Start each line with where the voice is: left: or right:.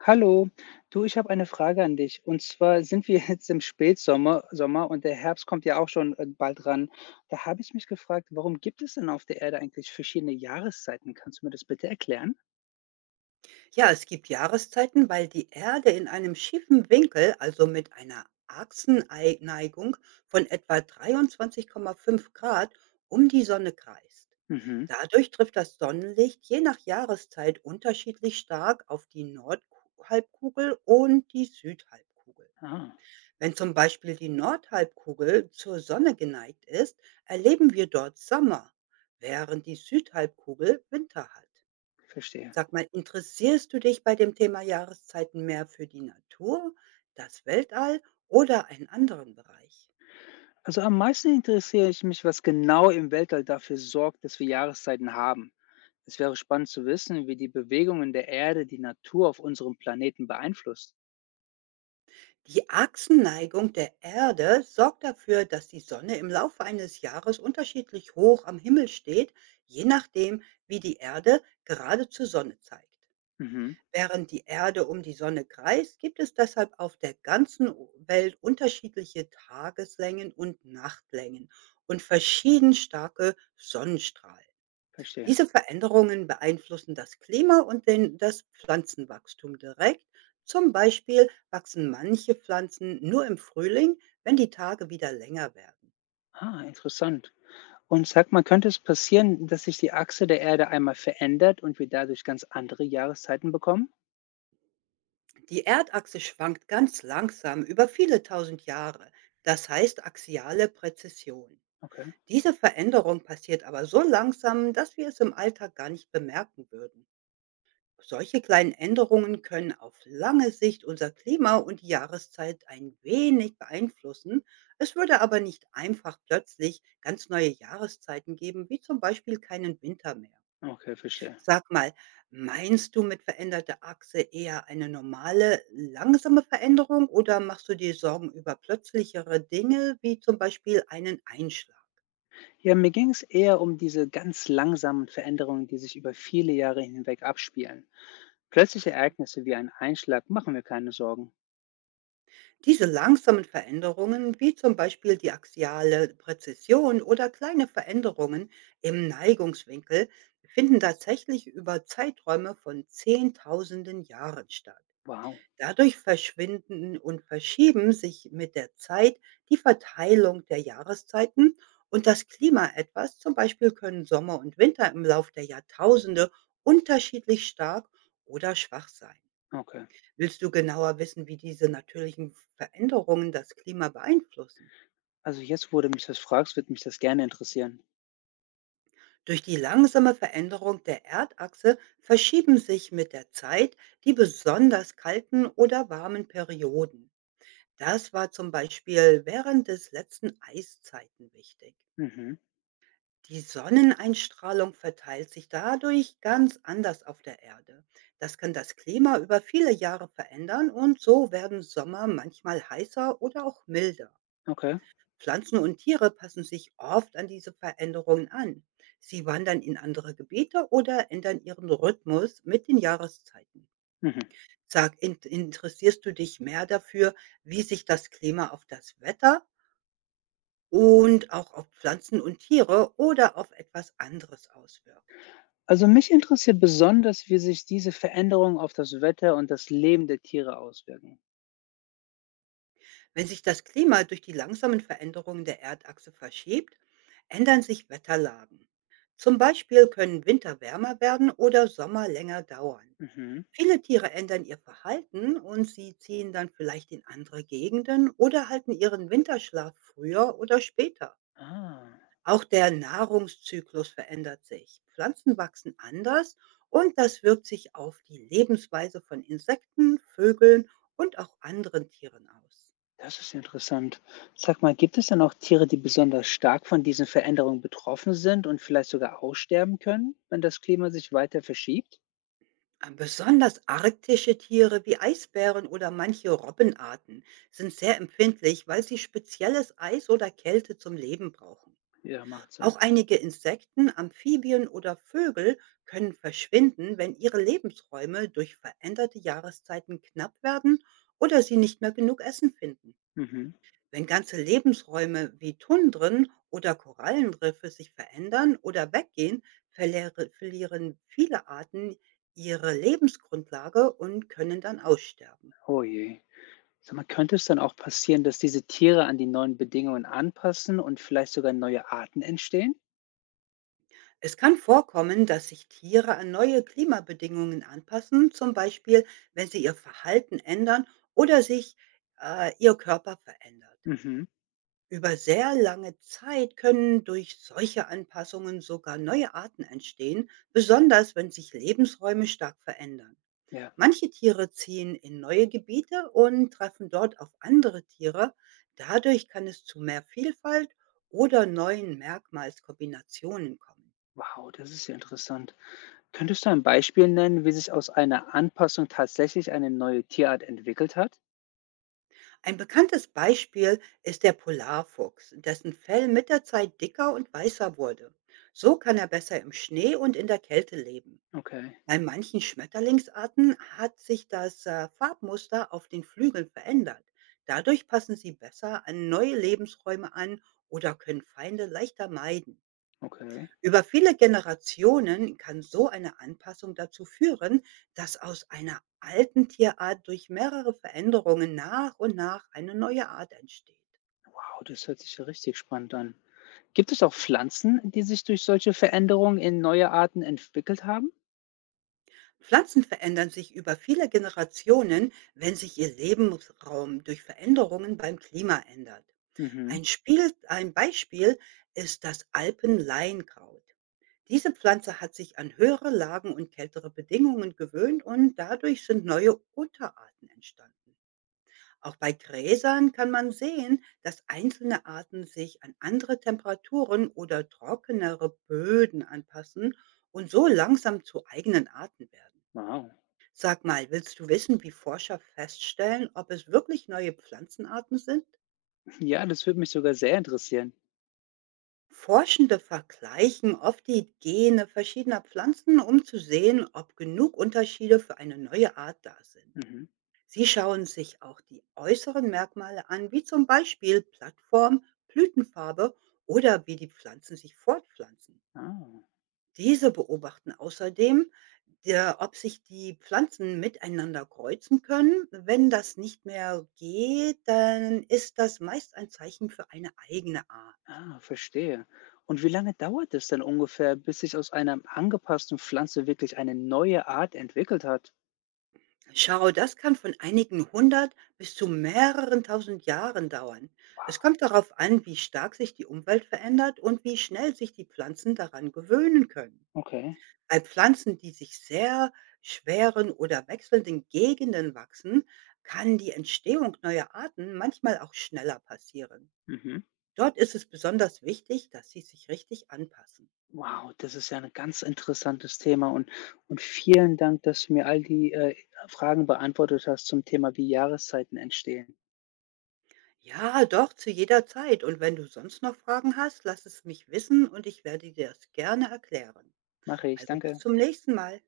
left: Hallo, du, ich habe eine Frage an dich. Und zwar sind wir jetzt im Spätsommer Sommer und der Herbst kommt ja auch schon bald ran. Da habe ich mich gefragt, warum gibt es denn auf der Erde eigentlich verschiedene Jahreszeiten? Kannst du mir das bitte erklären?
right: Ja, es gibt Jahreszeiten, weil die Erde in einem schiefen Winkel, also mit einer Achsenneigung von etwa 23,5 Grad um die Sonne kreist.
left: Mhm.
right: Dadurch trifft das Sonnenlicht je nach Jahreszeit unterschiedlich stark auf die Nordhalbkugel und die Südhalbkugel.
left: Ah,
right: Wenn zum Beispiel die Nordhalbkugel zur Sonne geneigt ist, erleben wir dort Sommer, während die Südhalbkugel Winter hat.
left: verstehe.
right: Sag mal, interessierst du dich bei dem Thema Jahreszeiten mehr für die Natur, das Weltall oder einen anderen Bereich?
left: Also am meisten interessiere ich mich, was genau im Weltall dafür sorgt, dass wir Jahreszeiten haben. Es wäre spannend zu wissen, wie die Bewegungen der Erde die Natur auf unserem Planeten beeinflusst.
right: Die Achsenneigung der Erde sorgt dafür, dass die Sonne im Laufe eines Jahres unterschiedlich hoch am Himmel steht, je nachdem, wie die Erde gerade zur Sonne zeigt.
left: Mhm.
right: Während die Erde um die Sonne kreist, gibt es deshalb auf der ganzen Welt unterschiedliche Tageslängen und Nachtlängen und verschieden starke Sonnenstrahlen.
left: Verstehe.
right: Diese Veränderungen beeinflussen das Klima und das Pflanzenwachstum direkt. Zum Beispiel wachsen manche Pflanzen nur im Frühling, wenn die Tage wieder länger werden.
left: Ah, interessant. Und sag mal, könnte es passieren, dass sich die Achse der Erde einmal verändert und wir dadurch ganz andere Jahreszeiten bekommen?
right: Die Erdachse schwankt ganz langsam über viele tausend Jahre. Das heißt axiale Präzession.
left: Okay,
right: Diese Veränderung passiert aber so langsam, dass wir es im Alltag gar nicht bemerken würden. Solche kleinen Änderungen können auf lange Sicht unser Klima und die Jahreszeit ein wenig beeinflussen. Es würde aber nicht einfach plötzlich ganz neue Jahreszeiten geben, wie zum Beispiel keinen Winter mehr.
left: okay, verstehe.
right: Sag mal, meinst du mit veränderter Achse eher eine normale, langsame Veränderung oder machst du dir Sorgen über plötzlichere Dinge, wie zum Beispiel einen Einschlag?
left: Ja, mir ging es eher um diese ganz langsamen Veränderungen, die sich über viele Jahre hinweg abspielen. Plötzliche Ereignisse wie ein Einschlag machen mir keine Sorgen.
right: Diese langsamen Veränderungen, wie zum Beispiel die axiale Präzision oder kleine Veränderungen im Neigungswinkel, finden tatsächlich über Zeiträume von Zehntausenden Jahren statt.
left: Wow,
right: Dadurch verschwinden und verschieben sich mit der Zeit die Verteilung der Jahreszeiten und das Klima etwas. Zum Beispiel können Sommer und Winter im Lauf der Jahrtausende unterschiedlich stark oder schwach sein.
left: okay.
right: Willst du genauer wissen, wie diese natürlichen Veränderungen das Klima beeinflussen?
left: Also jetzt, wo du mich das fragst, wird mich das gerne interessieren.
right: Durch die langsame Veränderung der Erdachse verschieben sich mit der Zeit die besonders kalten oder warmen Perioden. Das war zum Beispiel während des letzten Eiszeiten wichtig.
left: Mhm,
right: Die Sonneneinstrahlung verteilt sich dadurch ganz anders auf der Erde. Das kann das Klima über viele Jahre verändern und so werden Sommer manchmal heißer oder auch milder.
left: okay.
right: Pflanzen und Tiere passen sich oft an diese Veränderungen an. Sie wandern in andere Gebiete oder ändern ihren Rhythmus mit den Jahreszeiten.
left: Mhm.
right: Sag, interessierst du dich mehr dafür, wie sich das Klima auf das Wetter und auch auf Pflanzen und Tiere oder auf etwas anderes auswirkt?
left: Also mich interessiert besonders, wie sich diese Veränderungen auf das Wetter und das Leben der Tiere auswirken.
right: Wenn sich das Klima durch die langsamen Veränderungen der Erdachse verschiebt, ändern sich Wetterlagen. Zum Beispiel können Winter wärmer werden oder Sommer länger dauern.
left: Mhm.
right: Viele Tiere ändern ihr Verhalten und sie ziehen dann vielleicht in andere Gegenden oder halten ihren Winterschlaf früher oder später.
left: Ah.
right: Auch der Nahrungszyklus verändert sich. Pflanzen wachsen anders und das wirkt sich auf die Lebensweise von Insekten, Vögeln und auch anderen Tieren aus.
left: Das ist interessant. Sag mal, gibt es denn auch Tiere, die besonders stark von diesen Veränderungen betroffen sind und vielleicht sogar aussterben können, wenn das Klima sich weiter verschiebt?
right: Besonders arktische Tiere wie Eisbären oder manche Robbenarten sind sehr empfindlich, weil sie spezielles Eis oder Kälte zum Leben brauchen.
left: Ja, macht
right: Auch
left: Sinn.
right: einige Insekten, Amphibien oder Vögel können verschwinden, wenn ihre Lebensräume durch veränderte Jahreszeiten knapp werden oder sie nicht mehr genug Essen finden.
left: Mhm.
right: Wenn ganze Lebensräume wie Tundren oder Korallenriffe sich verändern oder weggehen, verlieren viele Arten ihre Lebensgrundlage und können dann aussterben.
left: Oh je. Sag mal, könnte es dann auch passieren, dass diese Tiere an die neuen Bedingungen anpassen und vielleicht sogar neue Arten entstehen?
right: Es kann vorkommen, dass sich Tiere an neue Klimabedingungen anpassen, zum Beispiel wenn sie ihr Verhalten ändern oder sich ihr Körper verändert.
left: Mhm.
right: Über sehr lange Zeit können durch solche Anpassungen sogar neue Arten entstehen, besonders wenn sich Lebensräume stark verändern.
left: Ja.
right: Manche Tiere ziehen in neue Gebiete und treffen dort auf andere Tiere. Dadurch kann es zu mehr Vielfalt oder neuen Merkmalskombinationen kommen.
left: Wow, das ist ja interessant. Könntest du ein Beispiel nennen, wie sich aus einer Anpassung tatsächlich eine neue Tierart entwickelt hat?
right: Ein bekanntes Beispiel ist der Polarfuchs, dessen Fell mit der Zeit dicker und weißer wurde. So kann er besser im Schnee und in der Kälte leben.
left: Okay,
right: Bei manchen Schmetterlingsarten hat sich das Farbmuster auf den Flügeln verändert. Dadurch passen sie besser an neue Lebensräume an oder können Feinde leichter meiden.
left: okay.
right: Über viele Generationen kann so eine Anpassung dazu führen, dass aus einer alten Tierart durch mehrere Veränderungen nach und nach eine neue Art entsteht.
left: Wow, das hört sich ja richtig spannend an. Gibt es auch Pflanzen, die sich durch solche Veränderungen in neue Arten entwickelt haben?
right: Pflanzen verändern sich über viele Generationen, wenn sich ihr Lebensraum durch Veränderungen beim Klima ändert.
left: Mhm.
right: Ein Beispiel ist das Alpenleinkraut. Diese Pflanze hat sich an höhere Lagen und kältere Bedingungen gewöhnt und dadurch sind neue Unterarten entstanden. Auch bei Gräsern kann man sehen, dass einzelne Arten sich an andere Temperaturen oder trockenere Böden anpassen und so langsam zu eigenen Arten werden.
left: Wow.
right: Sag mal, willst du wissen, wie Forscher feststellen, ob es wirklich neue Pflanzenarten sind?
left: Ja, das würde mich sogar sehr interessieren.
right: Forschende vergleichen oft die Gene verschiedener Pflanzen, um zu sehen, ob genug Unterschiede für eine neue Art da sind.
left: Mhm.
right: Sie schauen sich auch die äußeren Merkmale an, wie zum Beispiel Plattform, Blütenfarbe oder wie die Pflanzen sich fortpflanzen.
left: Ah.
right: Diese beobachten außerdem, ob sich die Pflanzen miteinander kreuzen können. Wenn das nicht mehr geht, dann ist das meist ein Zeichen für eine eigene Art.
left: Ah, verstehe. Und wie lange dauert es denn ungefähr, bis sich aus einer angepassten Pflanze wirklich eine neue Art entwickelt hat?
right: Schau, das kann von einigen hundert bis zu mehreren tausend Jahren dauern. Es
left: Wow.
right: kommt darauf an, wie stark sich die Umwelt verändert und wie schnell sich die Pflanzen daran gewöhnen können.
left: Okay.
right: Bei Pflanzen, die sich sehr schweren oder wechselnden Gegenden wachsen, kann die Entstehung neuer Arten manchmal auch schneller passieren.
left: Mhm.
right: Dort ist es besonders wichtig, dass sie sich richtig anpassen.
left: Wow, das ist ja ein ganz interessantes Thema und vielen Dank, dass du mir all die Fragen beantwortet hast zum Thema, wie Jahreszeiten entstehen.
right: Ja, doch, zu jeder Zeit. Und wenn du sonst noch Fragen hast, lass es mich wissen und ich werde dir das gerne erklären.
left: Mache ich,
right: Also bis
left: danke.
right: zum nächsten Mal.